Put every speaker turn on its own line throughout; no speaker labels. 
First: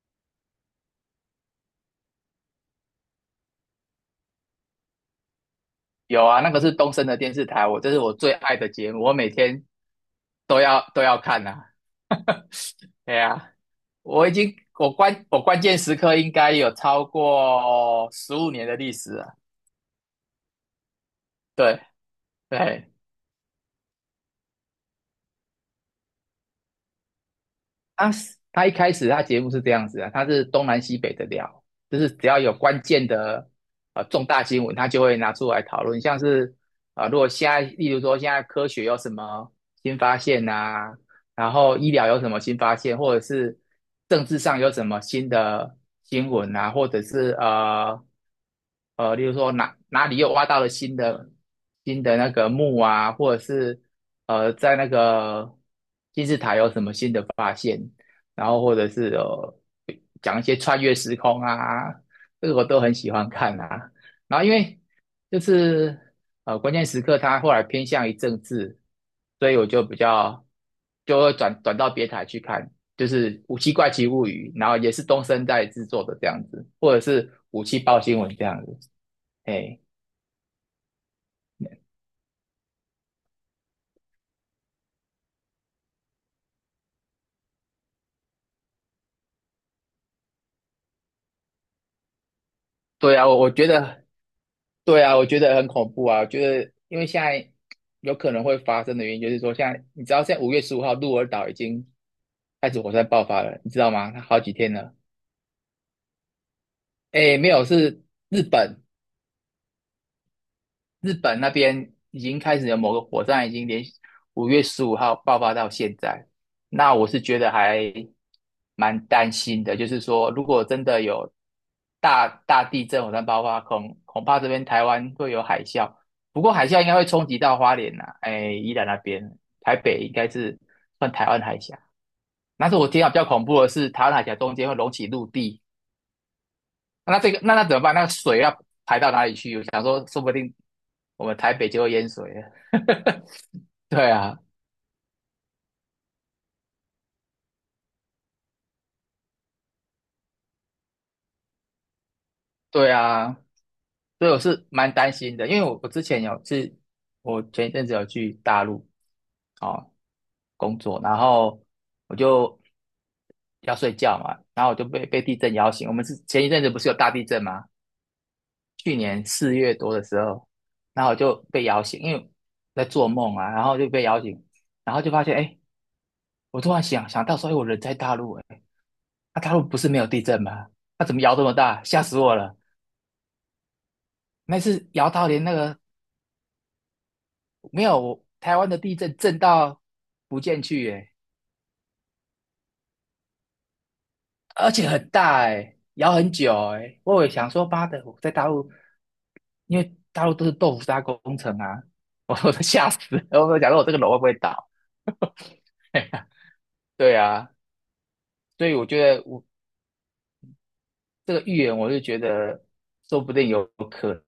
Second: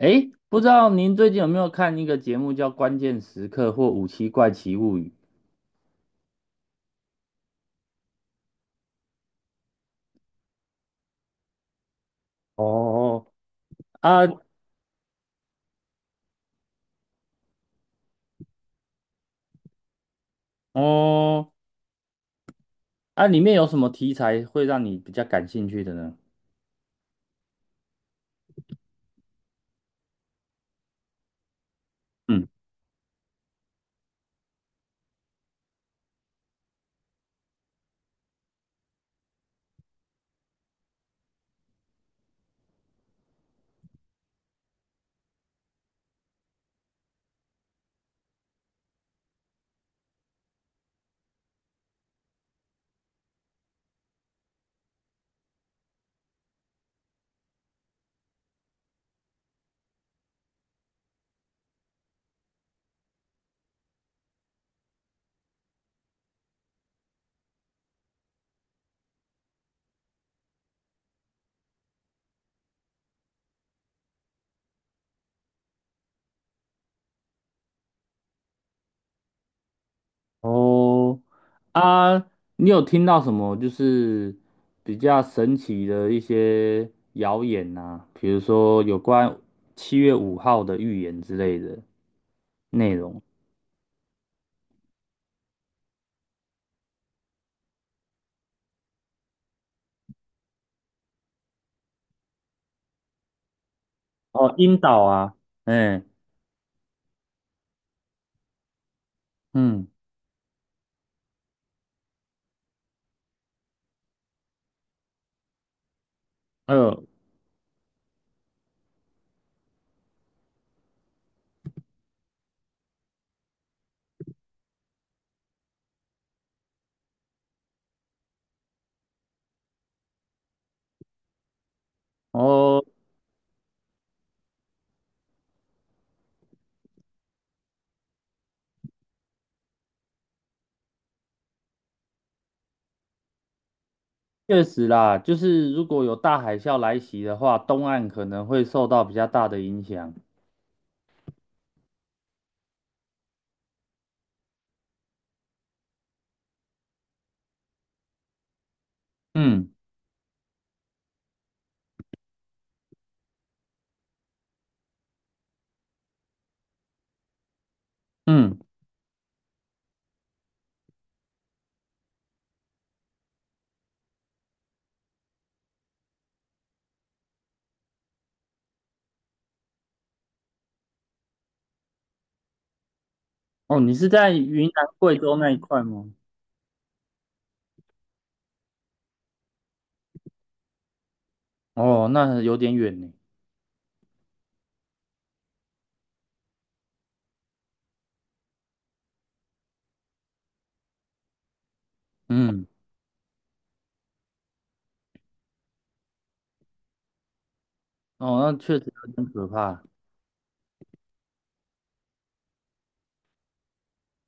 诶，不知道您最近有没有看一个节目叫《关键时刻》或《五七怪奇物语》？
有啊，那个是东森的电视台，这是我最爱的节目，我每天都要看呐、啊。对
哦，
啊，我
啊，
已经我关我关键时刻应该有超过15年的历史了。
哦，
对对，
啊，里面有什么题材会让你比较感兴趣的呢？
他他一开始他节目是这样子啊，他是东南西北的聊，就是只要
嗯，
有关键的重大新闻，他就会拿出来讨论，像是如果现在例如说现在科学有什么新发现呐、然后医疗有什么新发现，或者是政治上有什么新的新闻啊，或者是例如说哪里又挖到了新的那个墓啊，或者是在那个金字塔有什么新的发现，然后或者是讲一些穿越时空啊，这个我都很喜欢看啊。然后因为就是关键时刻，他后来偏向于政治，所以我就比较就会转到别台去看，就是《武器怪奇物语》，然后也是东森在制作的这样子，或者是《武器报新闻》这样子，哎。
哦，啊，你有听到什么就是比较神奇的一些谣言呐、比如说有关7月5号的预言之类的内
对
容。
啊，我觉得，对啊，我觉得很恐怖啊。我觉得，因为现在有可能会发生的原因，就是说，现在你知道，现在五月十五号鹿儿岛已经开始火山爆发了，你知道吗？它好几
哦，
天
晕
了。
倒啊。嗯
哎，没有，是日本，
嗯，
日本那边已经开始有某个火山，已经连续五月十五号爆发到现在。那
呃，
我是觉得还蛮担心的，就是说，如果真的有大地震、火山爆发，恐怕这边台湾会有海啸。不过海啸应该会冲击到花莲呐、哎，宜兰那边，台北应该是算台湾海峡。但是
哦。
我听到比较恐怖的是，台湾海峡中间会隆起陆地，那这个那怎么办？那个水要排到哪里去？我想说，说不定我们台北就会淹水了。对啊，
确实啦，就是如果有大海啸来袭的话，东岸可能会受到比较大的影响。
对啊，所以我是蛮担心的，因为我之前有是，我前一阵子有去大陆
嗯
哦工作，然后我就要睡觉嘛，然后我就被地震摇醒。我们是前一阵子不是有大地震吗？
嗯，
去年4月多的时候，然后我就被摇醒，因为在做梦啊，然后就被摇醒，然后就发现哎。诶我突然想到说，哎，我人在大陆，哎，那、大陆不是没有地震吗？那、怎么摇这么大？吓死我了！
哦，你是在
那
云南、
次摇
贵
到
州
连
那
那
一
个
块吗？
没有台湾的地震震到福建去，哎，
哦，那有点远呢。
而且很大，哎，摇很久，哎，我也想说，妈的，我在大陆，因为大陆都是豆腐渣工程啊，我都
嗯，
吓死了，我都想说我这个楼会不会倒？对啊，
哦，那
所以
确
我
实
觉
有
得
点
我
可怕。
这个预言，我就觉得说不定有可能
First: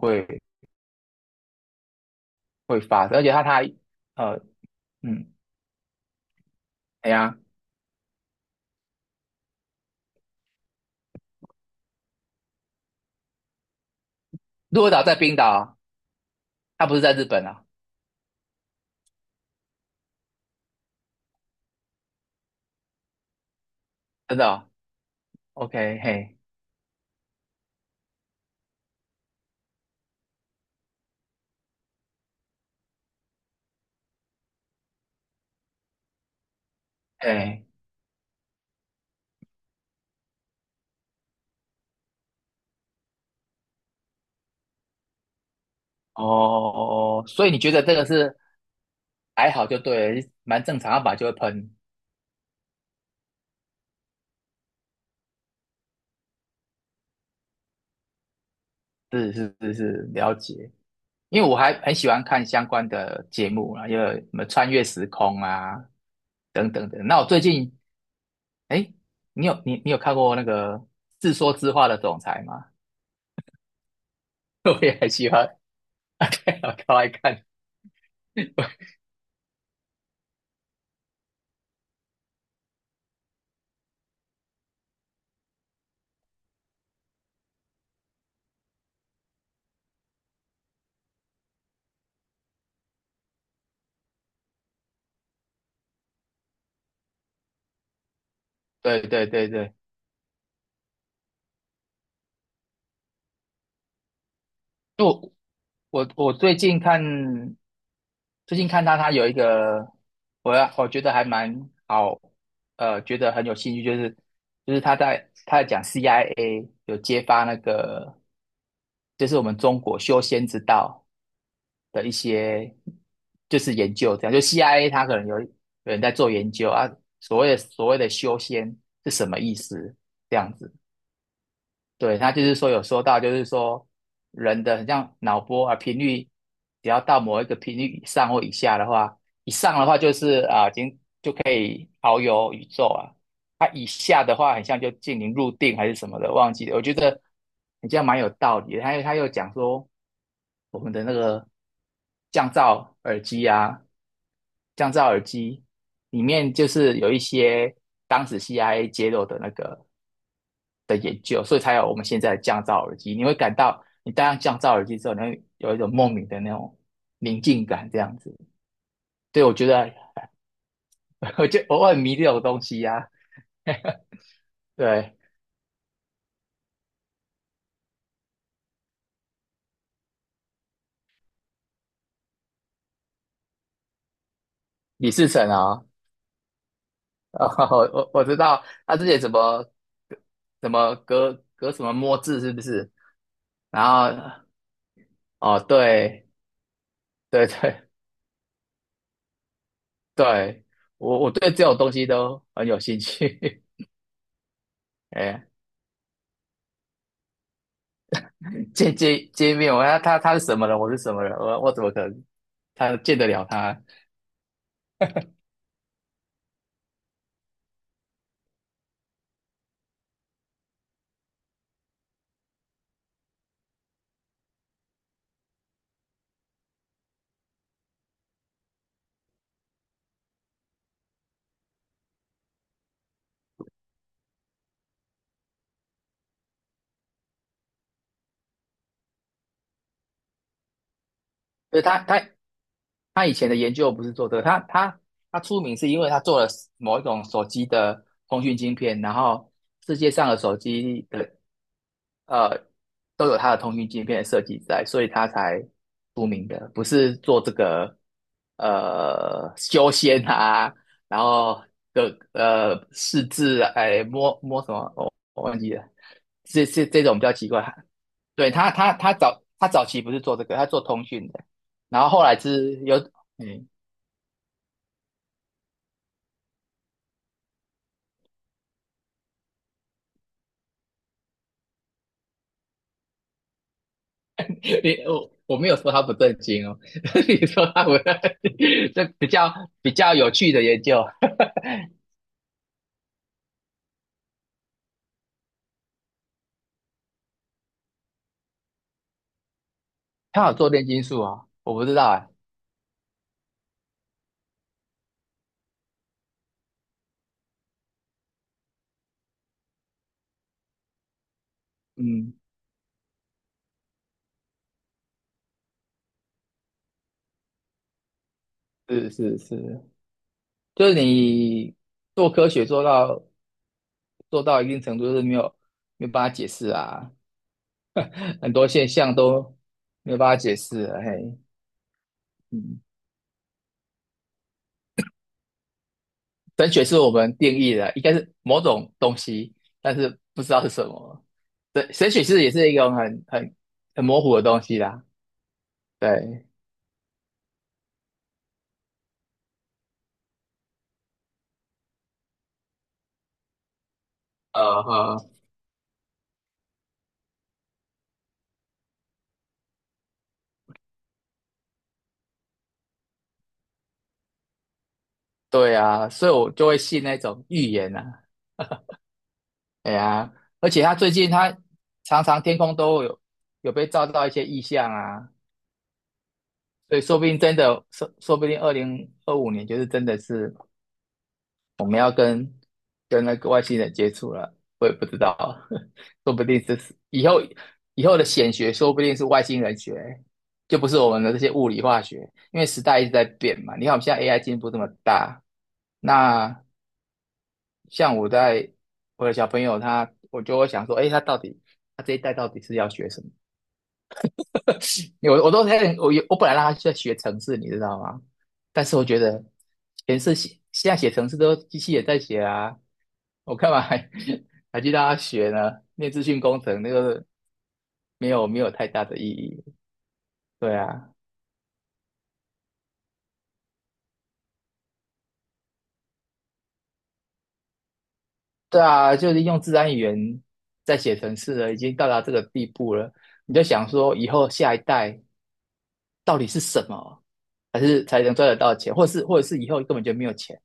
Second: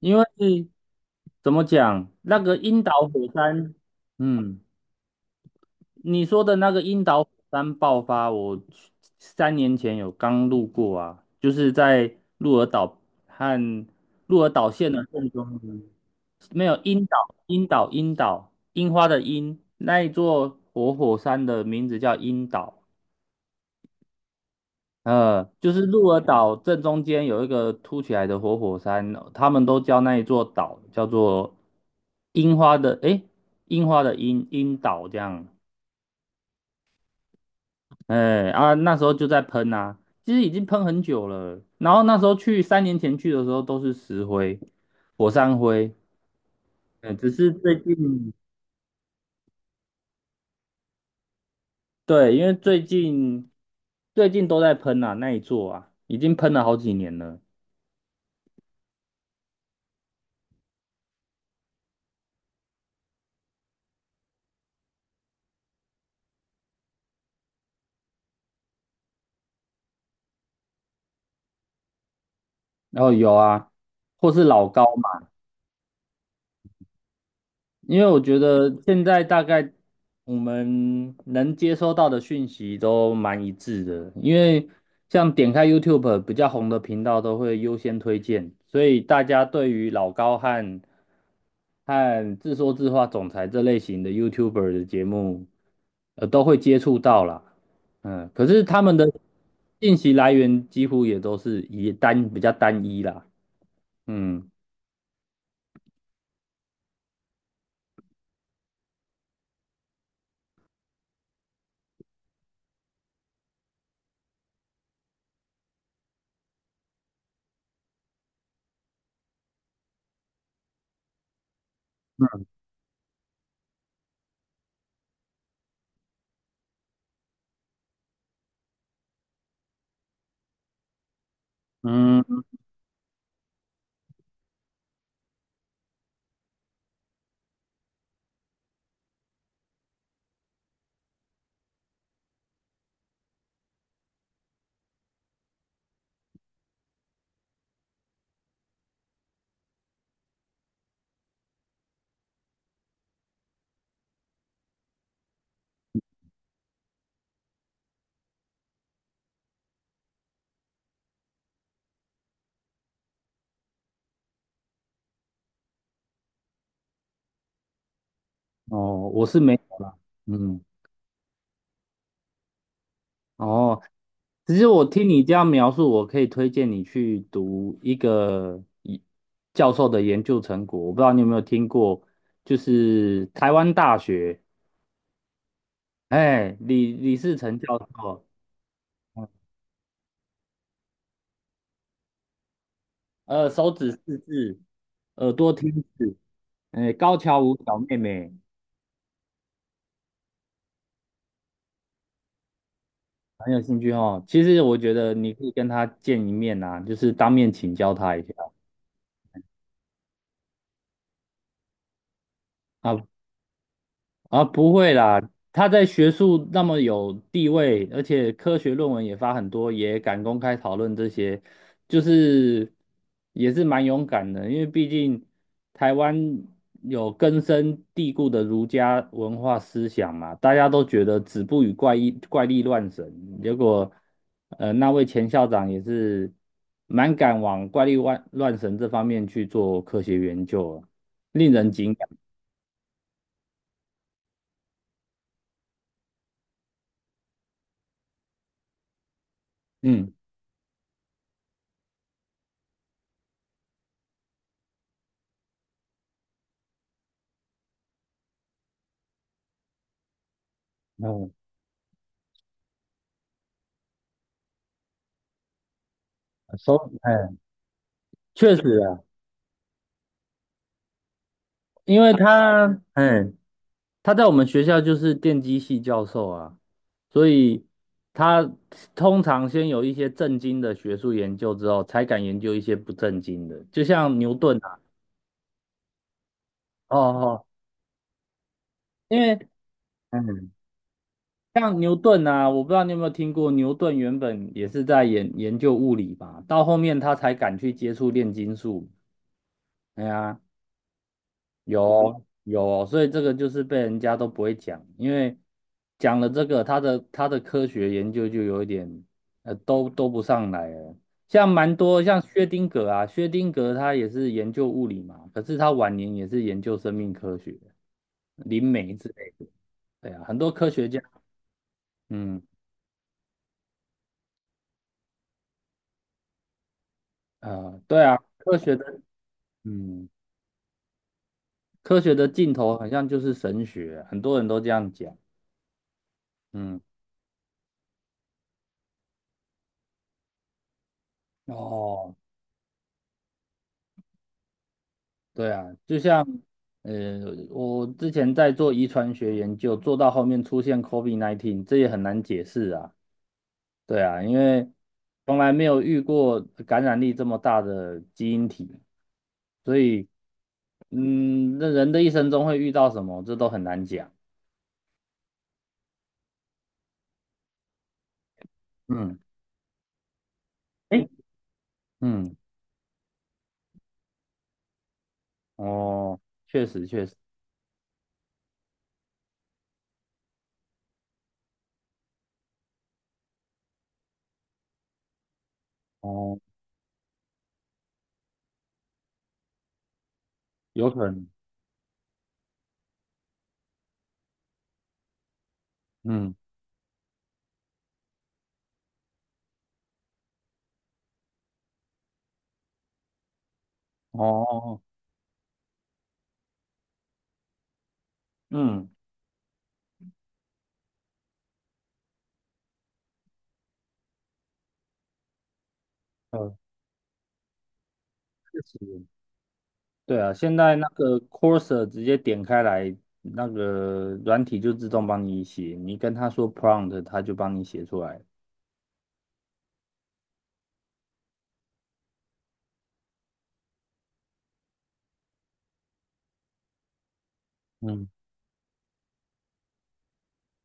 因为怎么讲，那个
会
樱岛
发生，而
火
且他
山，
呃
嗯，
嗯，
你说的那个樱
哎
岛火
呀。
山爆发，我去三年前有刚路过啊，就是在鹿儿岛和鹿儿岛
鹿
县
儿岛
的
在
正
冰岛
中
啊，
间。没有
它不是
樱
在
岛，
日本啊，
樱岛，樱岛，樱花的樱，那一座活火山的名字叫樱岛。
真的哦。
就是
OK,
鹿儿
嘿，
岛正中间有一个凸起来的活火山，他们都叫那一座岛叫做樱花的，诶，樱花的樱，樱岛这样。
嘿，
哎啊，那时候就在喷啊，其实已经喷很久了。然后那时候去，三年前去的时候都是石灰、火山灰，
哦，
嗯，
哦
只
所以
是
你觉
最
得这个
近。
是还好就对了，蛮正常，要把就会喷，
对，因为最近最近都在喷啊，那一座啊，已经喷了好几年了。
是是是是，了解。因为我还很喜欢看相关的节目啊，因为什么穿越时空啊，等等等。那我最近，哎，你有看过那个《自说自话的总裁》吗？
然后有啊，或是 老
我
高。
也很喜欢，我超爱看。
因为我觉得 现在大概我们能接收到的讯息都蛮一致的，因为像点开 YouTube 比较红的频道都会优先推荐，所以大家对于老高和自说自话总裁这类型的 YouTuber 的节目，都会接触到啦。嗯，可是他们
对
的
对对对
信息来源几乎也都是比较单一啦。嗯
就我最近看他，他有一个我觉得还蛮好，觉得很有兴趣，就是他在讲 CIA 有揭发那个就是我们中国修仙之道的一些就是研究，这样就 CIA 他可能有人在做研究啊，所谓的修仙是什么意思？这样子，对，他
嗯，
就是说有说到，就是说人的很像脑波啊频率，只要到某一个频率以上或以下的话，以上的话就是啊已经就可以遨游宇宙啊，它、以下的话很像就进行入定还是什么的，忘记了。我觉得你这样蛮有道理的。他又讲说我们的那个降噪耳机啊，降噪耳机里面就是有一些当时 CIA 揭露的那个，的研究，所以才有我们现在的降噪耳机。你会感到你戴上降噪耳机之后，你会有一种莫名的那种宁静感，这样子。
哦，我是
对，我
没
觉
有
得
啦。嗯。
我就偶尔迷这种东西呀、
哦，其实我听
对，
你这样描述，我可以推荐你去读一个一教授的研究成果。我不知道你有没有听过，就是台湾大学，
李世成啊，
哎，李世
哦
成教
我
授。
知道他之前
嗯
怎么隔什么摸字是不是？
手
然
指四
后
字，耳朵
哦，
听字，
对
哎，高桥
对
舞小
对
妹妹。
对，我对这种东西都很有兴
很有
趣。
兴趣哦。其实我觉 得你可
哎，
以跟他见一面啊，就是当面请教他一下。
见面，他是什么人，我是什么人，我怎么可能
啊，
他见得了他？
啊，不会啦。他在学术那么有地位，而且科学论文也发很多，也敢公开讨论这些，就是也是蛮勇敢的。因为毕竟台湾有根深蒂固的儒家文化思想嘛，大家都觉得子不语怪异怪力乱神，结果那位前校长也是蛮敢往怪力乱神这方面去做科学研究啊，令人
所以
敬
他
仰。
他他以前的研究不是做这个，他出名是因为他做了某一种手机的通讯晶片，然后世界
嗯，
上的手机的呃，都有它的通讯界面设计在，所以它才出名的，不是做这个修仙啊，然后的试制啊哎摸摸什么，我忘记了，这种比较奇怪。对
确
他
实。
他他早他早期不是做这个，他做通讯的，
因
然后
为
后来
他，
是有
嗯，
嗯，
他在我们学校就是电机系教授啊，所以他通常先有一些正经的学术研究之后，才敢研究一些不正经的，就像牛顿 啊。
我没有说他不正经哦，
哦， 哦，
你说他不，这
因
比
为
较比较有
嗯，
趣的研究。
像牛顿啊，我不知道你有没有听过，牛顿原本也是在研究物理吧，到后面他才敢去接触炼金术。哎呀。
他有做炼金术啊，我
有
不知道
哦，
哎、
有哦，所以这个就是被人家都不会讲，因为讲了这个，他的科学研究就有一点都不上来了。像蛮多像
嗯，
薛丁格啊，薛丁格他也是研究物理嘛，可是他晚年也是研究生命科学、林媒之
是
类
是
的。
是，
对啊，很多科学
就是
家。
你做
嗯
科学做到一定程度，就是没有办法解释啊，
对啊，
很
科
多
学
现
的。
象都
嗯，
没有办法解释啊。嘿，
科学的尽头
嗯，
好像就是神学，很多人都这样讲。
神
嗯。
学是我们定义的，应该是某种东西，但是不知道是什么。神神
哦，
学是也是一种很模糊的东西啦。
对啊，就像
对，
呃，我之前在做遗传学研究，做到后面出现 COVID-19，这也很难解释啊。对啊，因
呃，
为
呃
从来没有遇过感染力这么大的基因体，所以那人的一生中会遇到什么，这都很难讲。
对啊，所以我就会信那种预言啊，
嗯，
哎呀，而且他
诶，
最近他常
嗯，
常天空都有被照到一些异象啊，
哦，确实
所以
确实，
说不定真的，说不定2025年就是真的是我们要跟那个外星人接触了，我也不知道，说
哦，
不定这是以后的显学，说不定是外星人学，就不
有
是
可
我们
能，
的这些物理化学，因为时代一直在变嘛。你看我们现在 AI 进步这么大，
嗯，
那像我在我的小朋友他，我就会想说，哎，他到底他这一代到底是要学什么？
哦，
因为我本来让他在学程式，你知道吗？但
嗯，
是我觉得程式写现在写程式都机器也在写啊，我干嘛还 还去让他学呢？念资讯
呃，
工程那个没有没
确
有太大
实。
的意义。
对啊，现在
对
那
啊，
个 c o r s e r 直接点开来，那个软体就自动帮你写，你跟他说 prompt，他就帮你写出来。
对啊，就是用自然语言在写程式了，已经到达这个地步了。你就想说，以后下一代，到底是什么，还是
嗯，
才能赚得到钱，或者是以后根本就没有钱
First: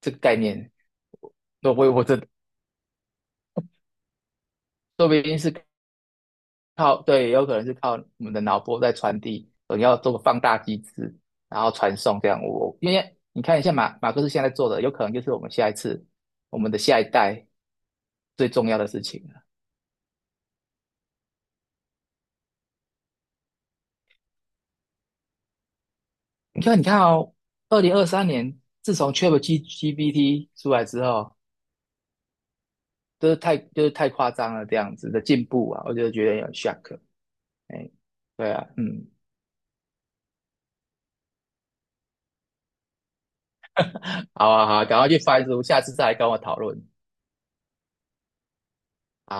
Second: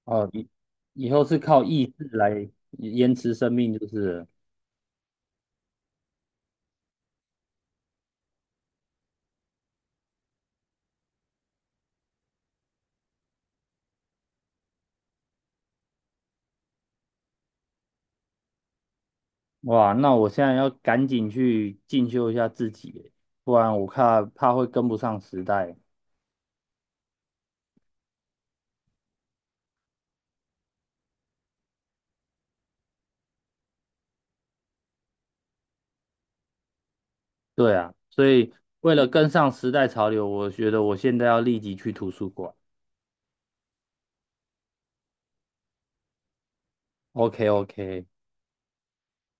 这个
哦，
概
以
念，
以后是靠
我
意
我
志
这
来延迟生命，就是了。
说不定是靠对，有可能是靠我们的脑波在传递，你要做个放大机制，然后传送这样。我因为你看一下马克思现在做的，有可能就是我们下一次我们的下一代最重要的事情了。
哇，那我现在要赶紧去进修一下自己耶，不然我怕会跟不上时代。
你看，你看哦，2023年自从 ChatGPT 出来之后，就是太夸张了这样子的进步啊，我就觉得有点 shock。
对
哎，
啊，所
对
以
啊，
为
嗯，
了跟上时代潮流，我觉得我现在要立即去图书馆。
好啊，好啊，赶快去翻书，下次再来跟我讨论。
OK OK。